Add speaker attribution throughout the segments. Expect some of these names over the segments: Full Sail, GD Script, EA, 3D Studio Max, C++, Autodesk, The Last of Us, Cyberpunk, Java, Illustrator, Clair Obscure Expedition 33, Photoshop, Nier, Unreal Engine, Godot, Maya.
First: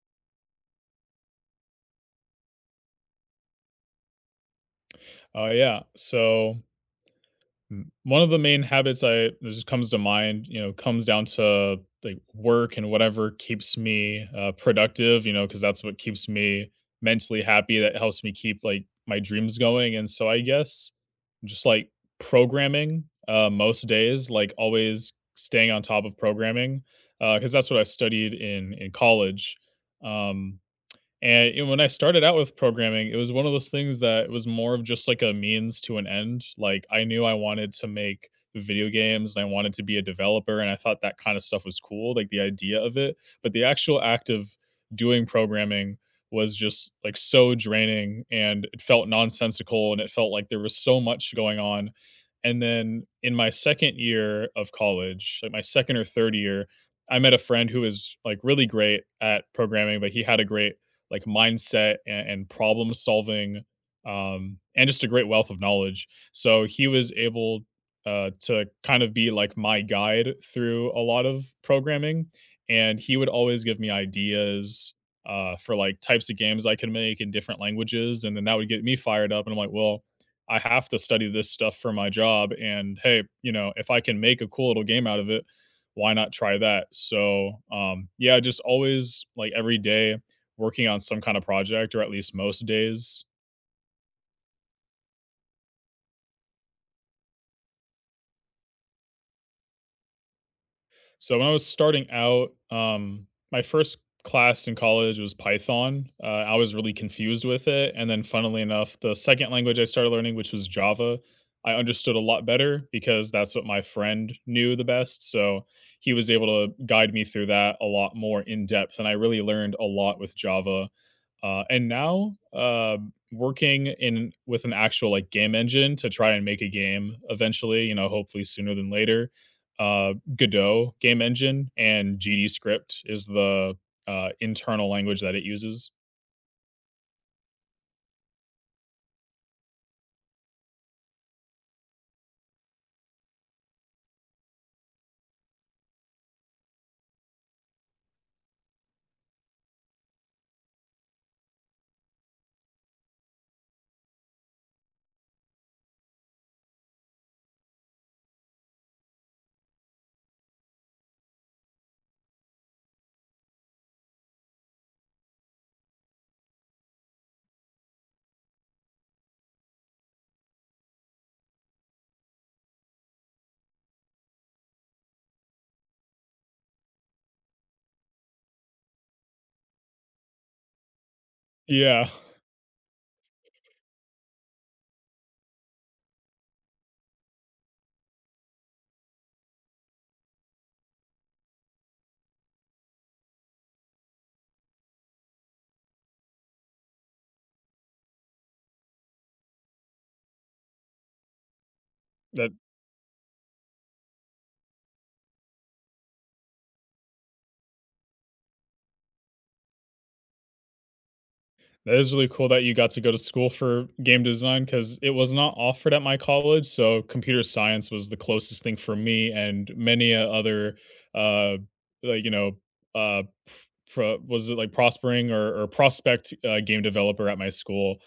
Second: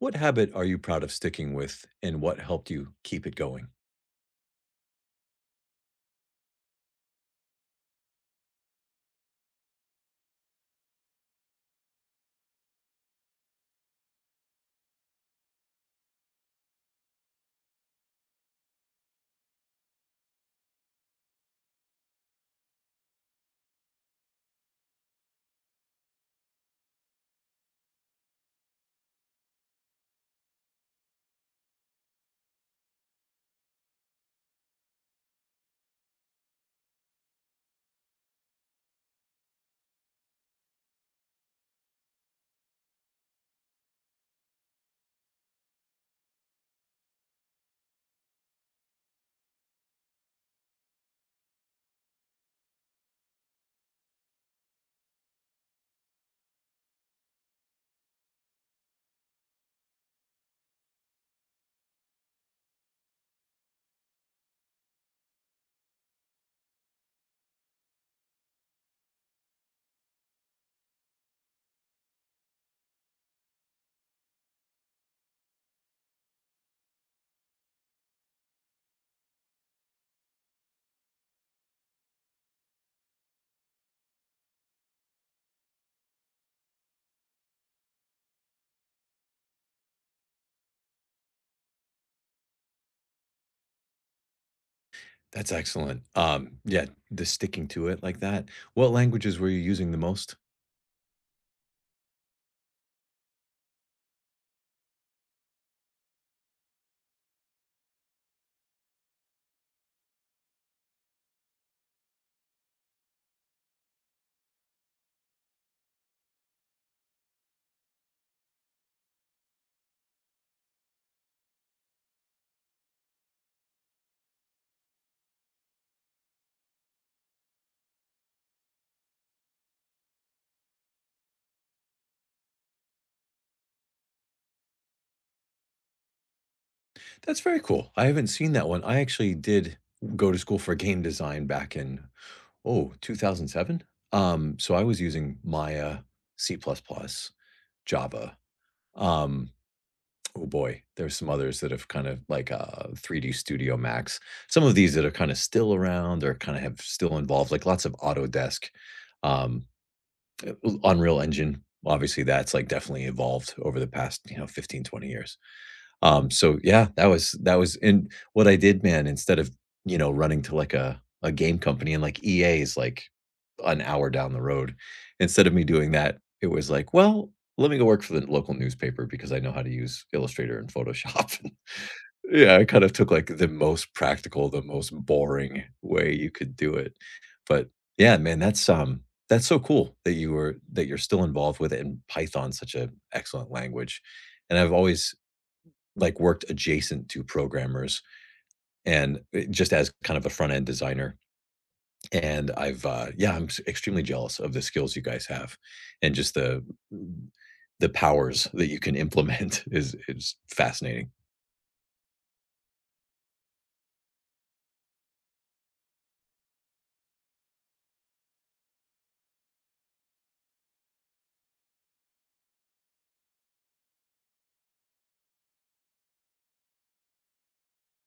Speaker 1: What habit are you proud of sticking with, and what helped you keep it going?
Speaker 2: Oh yeah. So one of the main habits I that just comes to mind, you know, comes down to like work and whatever keeps me productive, you know, because that's what keeps me mentally happy. That helps me keep like my dreams going. And so I guess just like programming most days, like always staying on top of programming, because that's what I studied in college. Um, and you know, when I started out with programming, it was one of those things that was more of just like a means to an end. Like I knew I wanted to make video games and I wanted to be a developer and I thought that kind of stuff was cool, like the idea of it, but the actual act of doing programming was just like so draining and it felt nonsensical and it felt like there was so much going on. And then in my second year of college, like my second or third year, I met a friend who was like really great at programming, but he had a great like mindset and problem solving and just a great wealth of knowledge. So he was able to kind of be like my guide through a lot of programming. And he would always give me ideas for like types of games I could make in different languages. And then that would get me fired up. And I'm like, well, I have to study this stuff for my job. And hey, you know, if I can make a cool little game out of it, why not try that? So, yeah, just always like every day working on some kind of project or at least most days.
Speaker 1: That's excellent. Yeah, the sticking to it like that. What languages were you using the most?
Speaker 2: So when I was starting out, my first class in college was Python. I was really confused with it. And then, funnily enough, the second language I started learning, which was Java, I understood a lot better because that's what my friend knew the best. So he was able to guide me through that a lot more in depth. And I really learned a lot with Java. Uh, and now, uh, working in with an actual like game engine to try and make a game eventually, you know, hopefully sooner than later. Godot game engine and GD script is the internal language that it uses.
Speaker 1: That's very cool. I haven't seen that one. I actually did go to school for game design back in, oh, 2007. So I was using Maya, C++, plus plus, Java. Um, Oh boy, there's some others that have kind of like 3D Studio Max. Some of these that are kinda still around or kinda have still involved, like lots of Autodesk, um, uh, Unreal Engine, obviously that's, like, definitely evolved over the past, you know, 15, 20 years. So yeah, that was and what I did, man, instead of, you know, running to like a game company, and like EA is like an hour down the road. Instead of me doing that, it was like, well, let me go work for the local newspaper because I know how to use Illustrator and Photoshop.
Speaker 2: Yeah,
Speaker 1: Yeah, I kind of took like the most practical, the most boring way you could do it. But yeah, man, that's that's so cool that you were that you're still involved with it, and Python's such an excellent language. And I've always like worked adjacent to programmers, and just as kind of a front end designer, and
Speaker 2: that
Speaker 1: I've yeah extremely jealous of the skills you guys have, and just the mm, the powers that you can implement is fascinating.
Speaker 2: That is really cool that you got to go to school for game design because it was not offered at my college. So computer science was the closest thing for me and many other, uh, like you know, uh, was it like prospering or prospect game developer at my school.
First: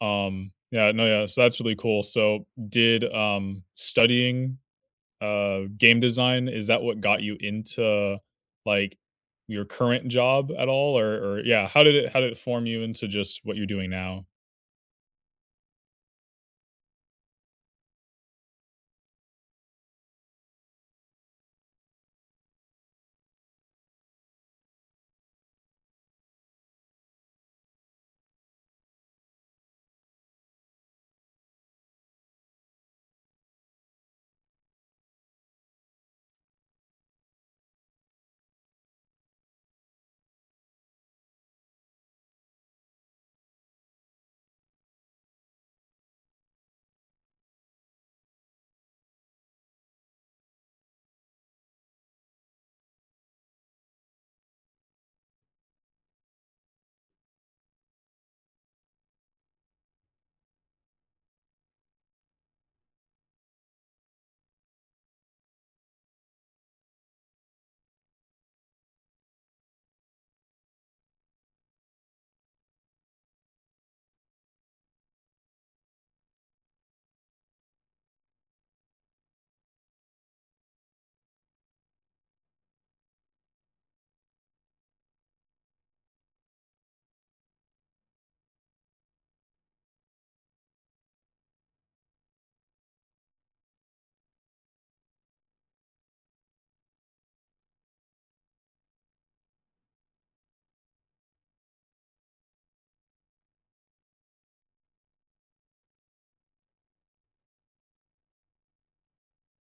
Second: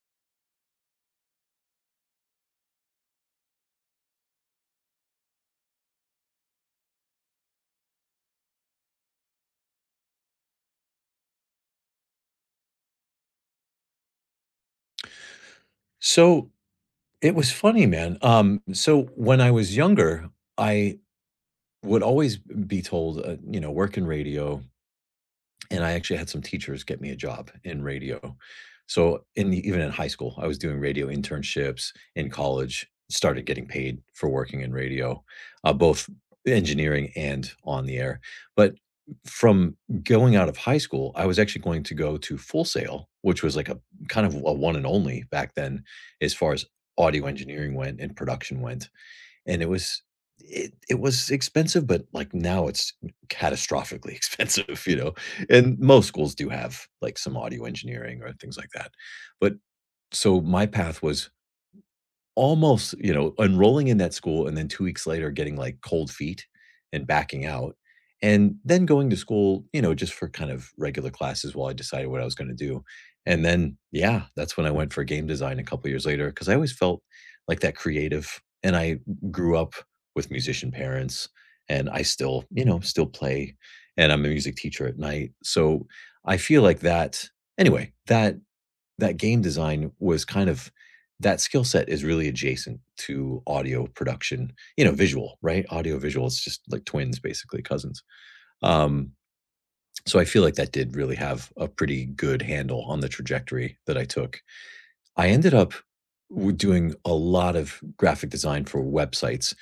Speaker 2: Yeah, no, yeah. So that's really cool. So did studying game design, is that what got you into, like, your current job at all? Or yeah, how did it form you into just what you're doing now?
Speaker 1: So it was funny, man. So when I was younger, I would always be told, you know, work in radio. And I actually had some teachers get me a job in radio. So in the even in high school, I was doing radio internships. In college, started getting paid for working in radio, both engineering and on the air. But from going out of high school, I was actually going to go to Full Sail, which was like a kind of a one and only back then as far as audio engineering went and production went. And it was it was expensive, but, like, now it's catastrophically expensive, you know? And most schools do have, like, some audio engineering or things like that. But so my path was almost, you know, enrolling in that school and then 2 weeks later getting, like, cold feet and backing out, and then going to school, you know, just for kind of regular classes while I decided what I was gonna do, and then, yeah, that's when I went for game design a couple years later because I always felt like that creative, and I grew up with musician parents, and I still, you know, still play, and I'm a music teacher at night, so I feel like that anyway, that that game design was kind of that skill set is really adjacent to audio production, you know, visual, right? Audio visual is just like twins, basically, cousins. Um, so I feel like that did really have a pretty good handle on the trajectory that I took. I ended up doing a lot of graphic design for websites,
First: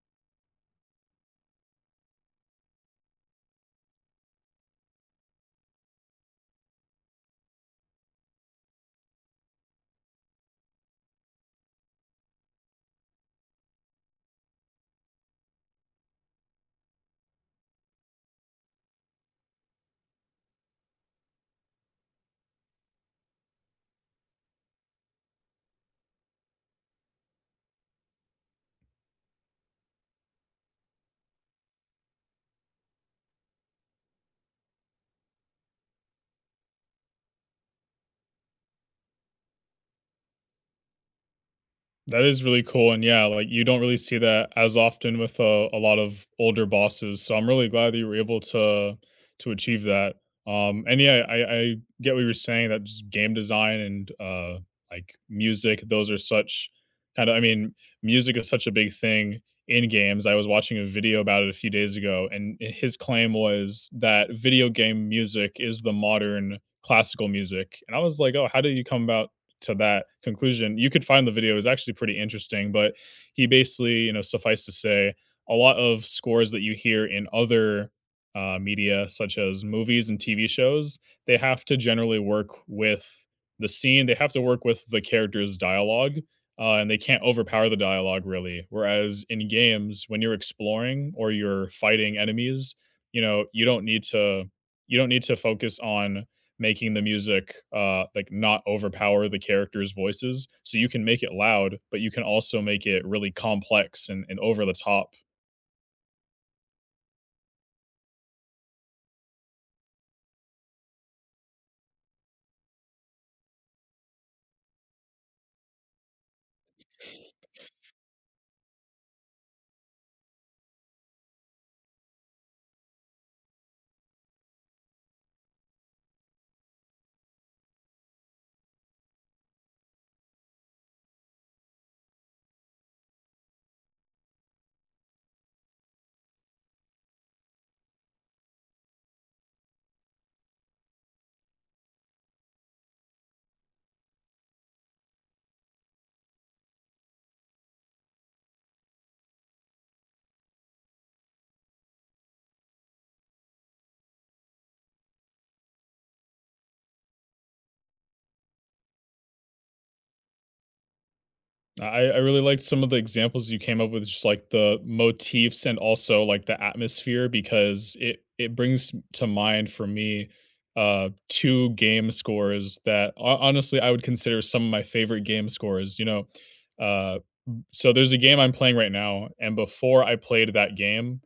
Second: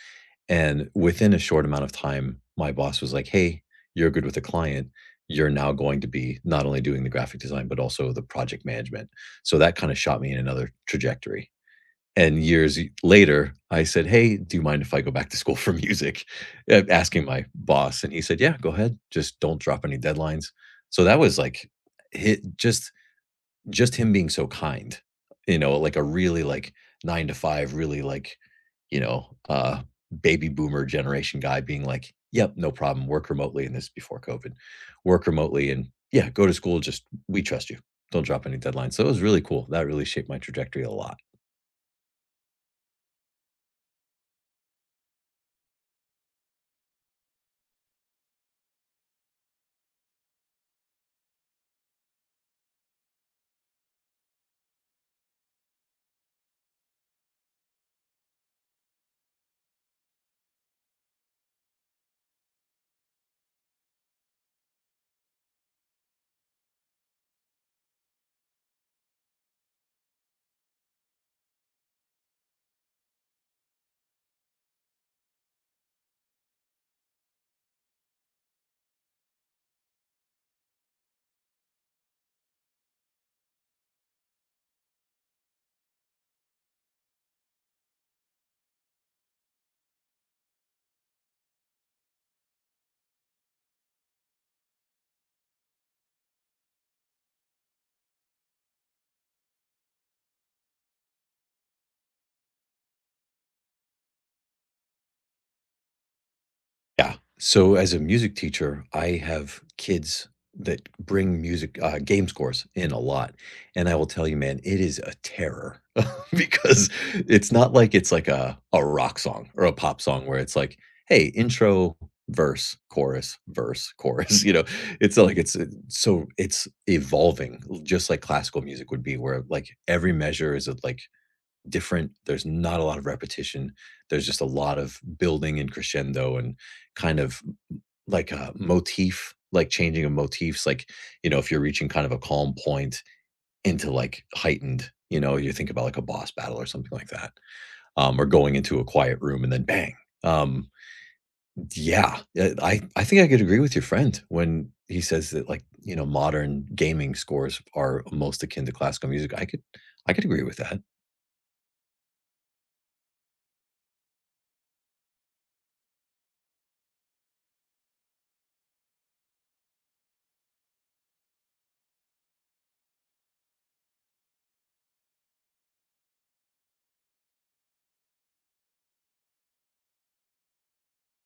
Speaker 1: and within a short amount of time, my boss was like, "Hey, you're good with the client. You're now going to be not only doing the graphic design, but also the project management." So that kind of shot me in another trajectory. And years later, I said, "Hey, do you mind if I go back to school for music?" Asking my boss, and he said, "Yeah, go ahead. Just don't drop any deadlines." So that was like, hit just him being so kind, you know, like a really, like, 9 to 5, really, like, you know, baby boomer generation guy being like, "Yep, no problem, work remotely," and this is before COVID, "Work remotely and yeah, go to school, just we trust you. Don't drop any deadlines." So it was really cool. That really shaped my trajectory a lot.
Speaker 2: That is really cool, and yeah, like, you don't really see that as often with a lot of older bosses, so I'm really glad that you were able to achieve that, and yeah, I get what you're saying that just game design and, like, music, those are such kinda. I mean, music is such a big thing in games. I was watching a video about it a few days ago, and his claim was that video game music is the modern classical music, and I was like, "Oh, how do you come about to that conclusion?" You could find the video; it was actually pretty interesting. But he basically, you know, suffice to say, a lot of scores that you hear in other media, such as movies and TV shows, they have to generally work with the scene. They have to work with the character's dialogue, and they can't overpower the dialogue really. Whereas in games, when you're exploring or you're fighting enemies, you know, you don't need to focus on making the music like not overpower the characters voices, so you can make it loud, but you can also make it really complex and over the top.
Speaker 1: Yeah. So as a music teacher, I have kids that bring music game scores in a lot, and I will tell you, man, it is a terror because it's not like it's like a rock song or a pop song where it's like, hey, intro, verse, chorus, verse, chorus. You know, it's not like it's so it's evolving, just like classical music would be, where like every measure is a, like different. There's not a lot of repetition. There's just a lot of building and crescendo and kind of like a motif, like changing of motifs. Like, you know, if you're reaching kind of a calm point into like heightened, you know, you think about like a boss battle or something like that, or going into a quiet room and then bang. Um, yeah, I think I could agree with your friend when he says that, like, you know, modern gaming scores are most akin to classical music. I could agree with that.
Speaker 2: I really liked some of the examples you came up with, just like the motifs and also like the atmosphere because it brings to mind for me two game scores that honestly I would consider some of my favorite game scores, you know. Uh so there's a game I'm playing right now, and before I played that game,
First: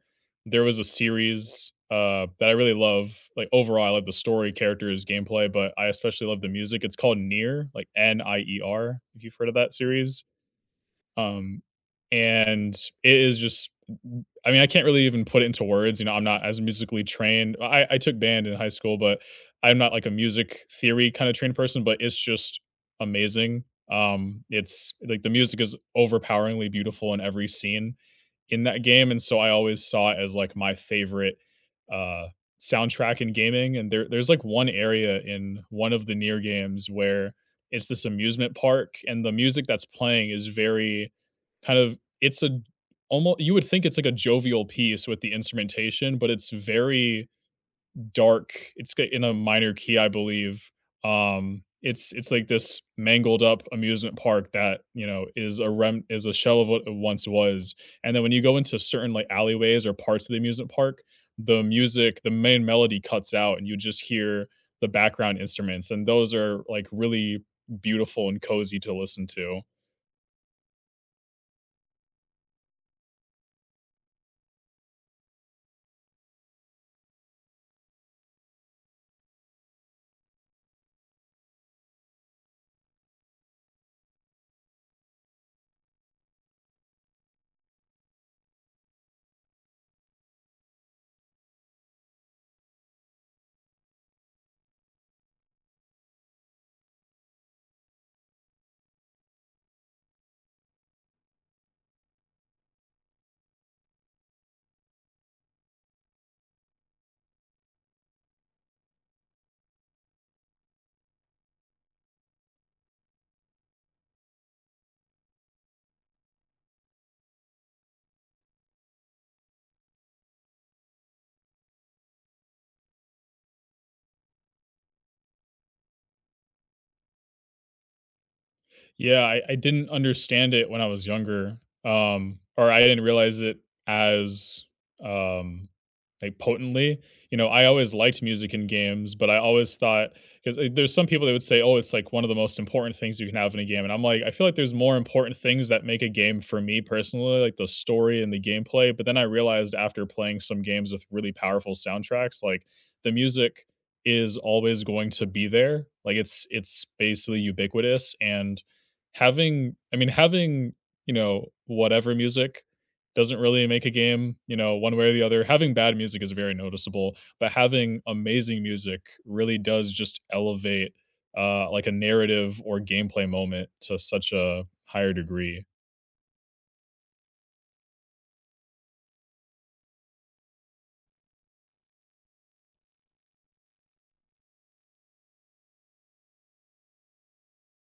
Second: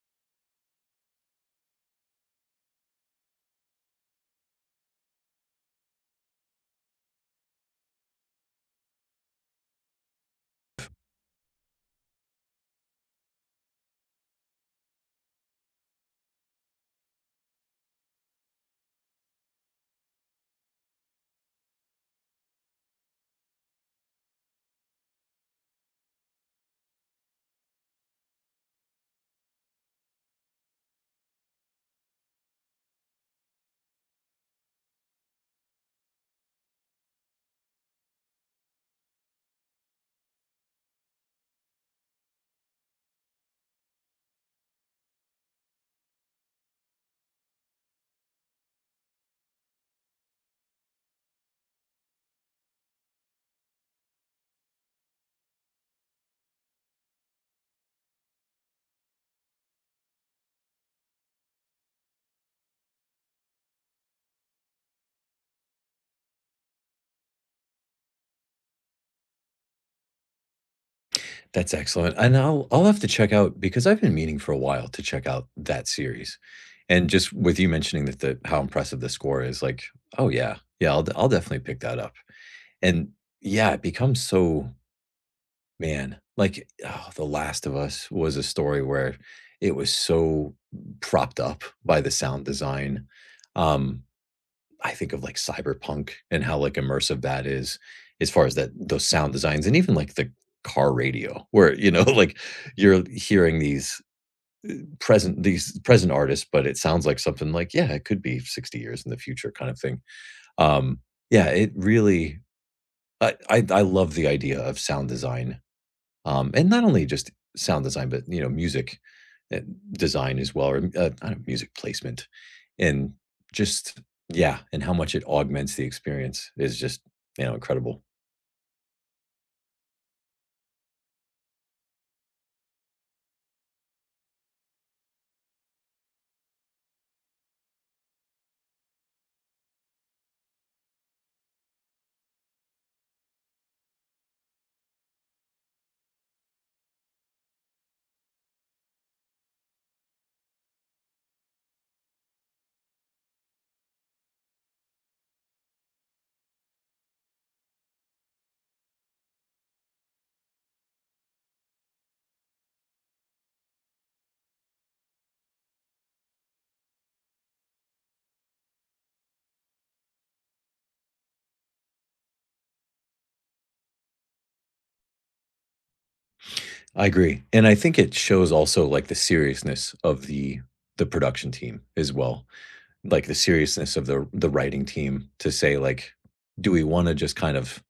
Speaker 2: there was a series that I really love. Like overall I love the story, characters, gameplay, but I especially love the music. It's called Near, like NIER, if you've heard of that series. um, and it is just, I mean, I can't really even put it into words, you know, I'm not as musically trained. I took band in high school, but I'm not like a music theory kinda trained person, but it's just amazing. It's like the music is overpoweringly beautiful in every scene in that game, and so I always saw it as like my favorite uh, soundtrack in gaming. And there's like one area in one of the near games where it's this amusement park, and the music that's playing is very kind of it's a almost you would think it's like a jovial piece with the instrumentation, but it's very dark. It's in a minor key, I believe. It's like this mangled up amusement park that you know is a shell of what it once was. And then when you go into certain like alleyways or parts of the amusement park, the music, the main melody cuts out, and you just hear the background instruments. And those are like really beautiful and cozy to listen to.
Speaker 1: That's excellent, and I'll have to check out because I've been meaning for a while to check out that series, and just with you mentioning that the how impressive the score is, like, oh yeah, yeah, I'll definitely pick that up. And yeah, it becomes so man, like, oh, The Last of Us was a story where it was so propped up by the sound design. Um, I think of, like, Cyberpunk and how, like, immersive that is as far as that those sound designs and even, like, the car radio where, you know, like, you're hearing these present artists, but it sounds like something like, yeah, it could be 60 years in the future kind of thing. Um, yeah, it really I love the idea of sound design, and not only just sound design, but, you know, music, eh, design as well, or, I don't music placement, and just yeah, and how much it augments the experience is just, you know, incredible.
Speaker 2: Yeah, I didn't understand it when I was younger, or I didn't realize it as um, like potently. You know, I always liked music in games, but I always thought because there's some people that would say, "Oh, it's like one of the most important things you can have in a game," and I'm like, I feel like there's more important things that make a game for me personally, like the story and the gameplay. But then I realized after playing some games with really powerful soundtracks, like the music is always going to be there, like it's basically ubiquitous, and having I mean, having, you know, whatever music doesn't really make a game, you know, one way or the other. Having bad music is very noticeable, but having amazing music really does just elevate like a narrative or gameplay moment to such a higher degree.
Speaker 1: I agree, and I think it shows also, like, the seriousness of the production team as well, like, the seriousness of the writing team to say, like, "Do we wanna just kind of"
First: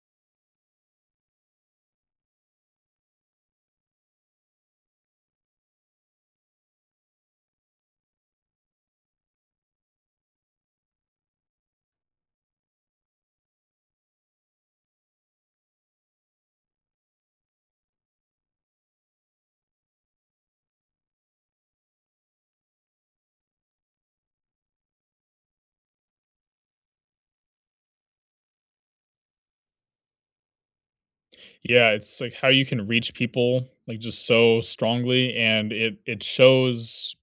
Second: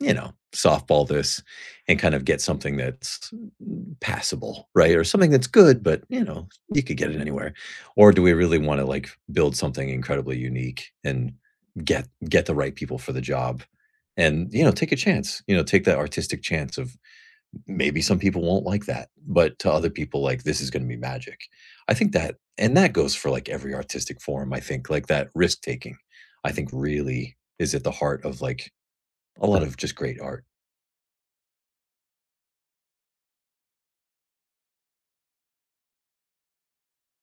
Speaker 1: you know, softball this and kind of get something that's passable, right? Or something that's good, but you know, you could get it anywhere. Or do we really want to like build something incredibly unique and get the right people for the job? And you know, take a chance. You know, take that artistic chance of maybe some people won't like that, but to other people, like this is going to be magic. I think that, and that goes for like every artistic form. I think like that risk taking. I think really is at the heart of like a lot of just great art.
Speaker 2: Yeah, it's like how you can reach people like just so strongly, and it shows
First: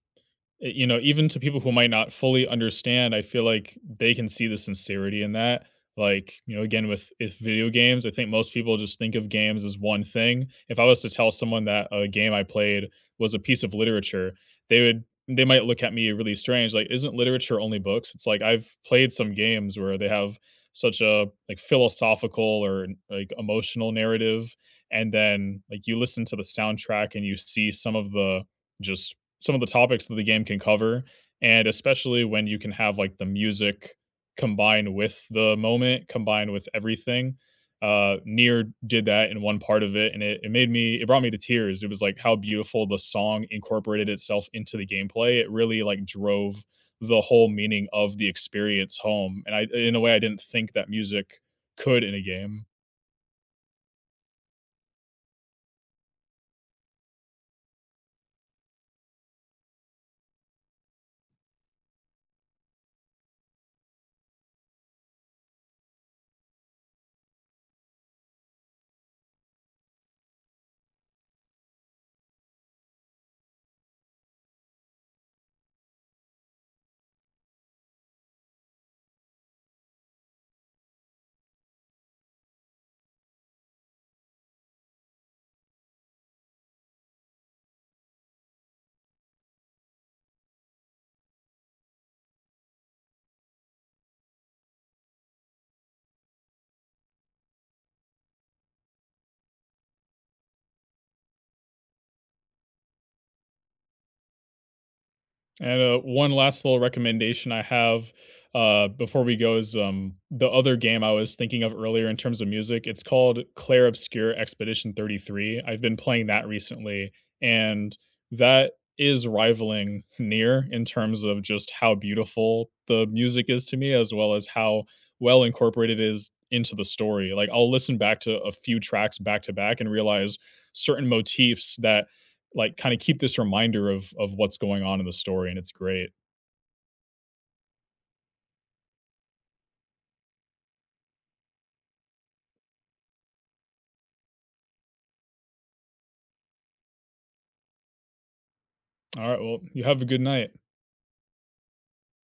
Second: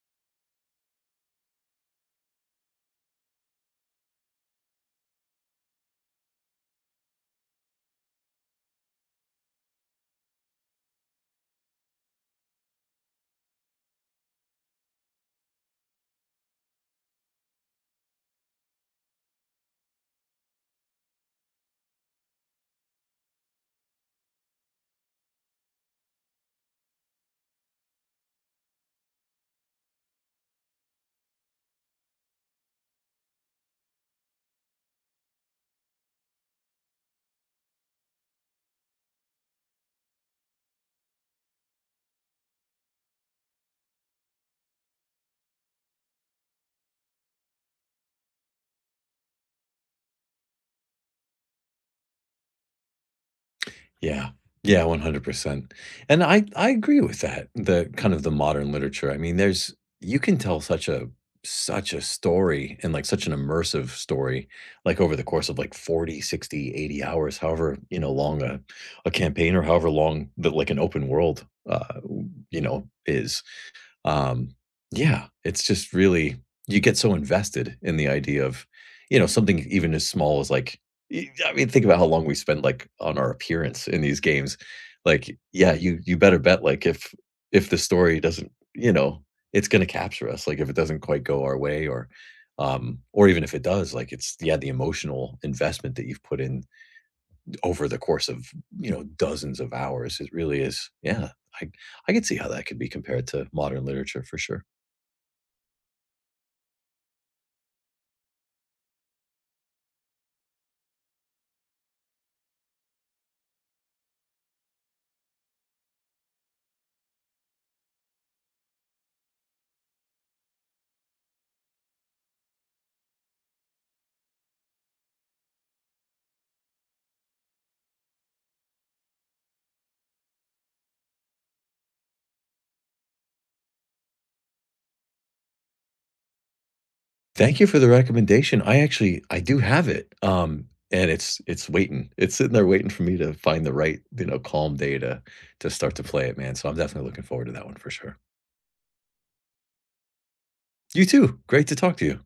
Speaker 2: you know, even to people who might not fully understand, I feel like they can see the sincerity in that. Like, you know, again, with if video games, I think most people just think of games as one thing. If I was to tell someone that a game I played was a piece of literature, they might look at me really strange. Like, isn't literature only books? It's like I've played some games where they have such a like philosophical or like emotional narrative. And then like you listen to the soundtrack and you see some of the just some of the topics that the game can cover, and especially when you can have like the music combined with the moment combined with everything. Near did that in one part of it, and it brought me to tears. It was like how beautiful the song incorporated itself into the gameplay. It really like drove the whole meaning of the experience home, and I, in a way, I didn't think that music could in a game.
Speaker 1: Yeah. Yeah, 100%. And I agree with that, the kind of the modern literature. I mean, there's you can tell such a such a story and like such an immersive story like over the course of like 40, 60, 80 hours, however, you know, long a campaign or however long that like an open world you know, is. Um, yeah, it's just really you get so invested in the idea of, you know, something even as small as like y I mean, think about how long we spend, like, on our appearance in these games. Like, yeah, you better bet, like, if the story doesn't you know, it's gonna capture us, like, if it doesn't quite go our way or even if it does, like, it's yeah, the emotional investment that you've put in over the course of, you know, dozens of hours. It really is yeah, I I could see how that could be compared to modern literature for sure.
Speaker 2: And one last little recommendation I have before we go is, the other game I was thinking of earlier in terms of music. It's called Clair Obscure Expedition 33. I've been playing that recently, and that is rivaling Near in terms of just how beautiful the music is to me, as well as how well incorporated it is into the story. Like, I'll listen back to a few tracks back to back and realize certain motifs that like kind of keep this reminder of what's going on in the story, and it's great.
Speaker 1: Thank you for the recommendation. I actually I do have it, and it's waiting. It's sitting there waiting for me to find the right, you know, calm day to start to play it, man, so I'm definitely looking forward to that one for sure.
Speaker 2: All right, well, you have a good night.
Speaker 1: You too. Great to talk to you.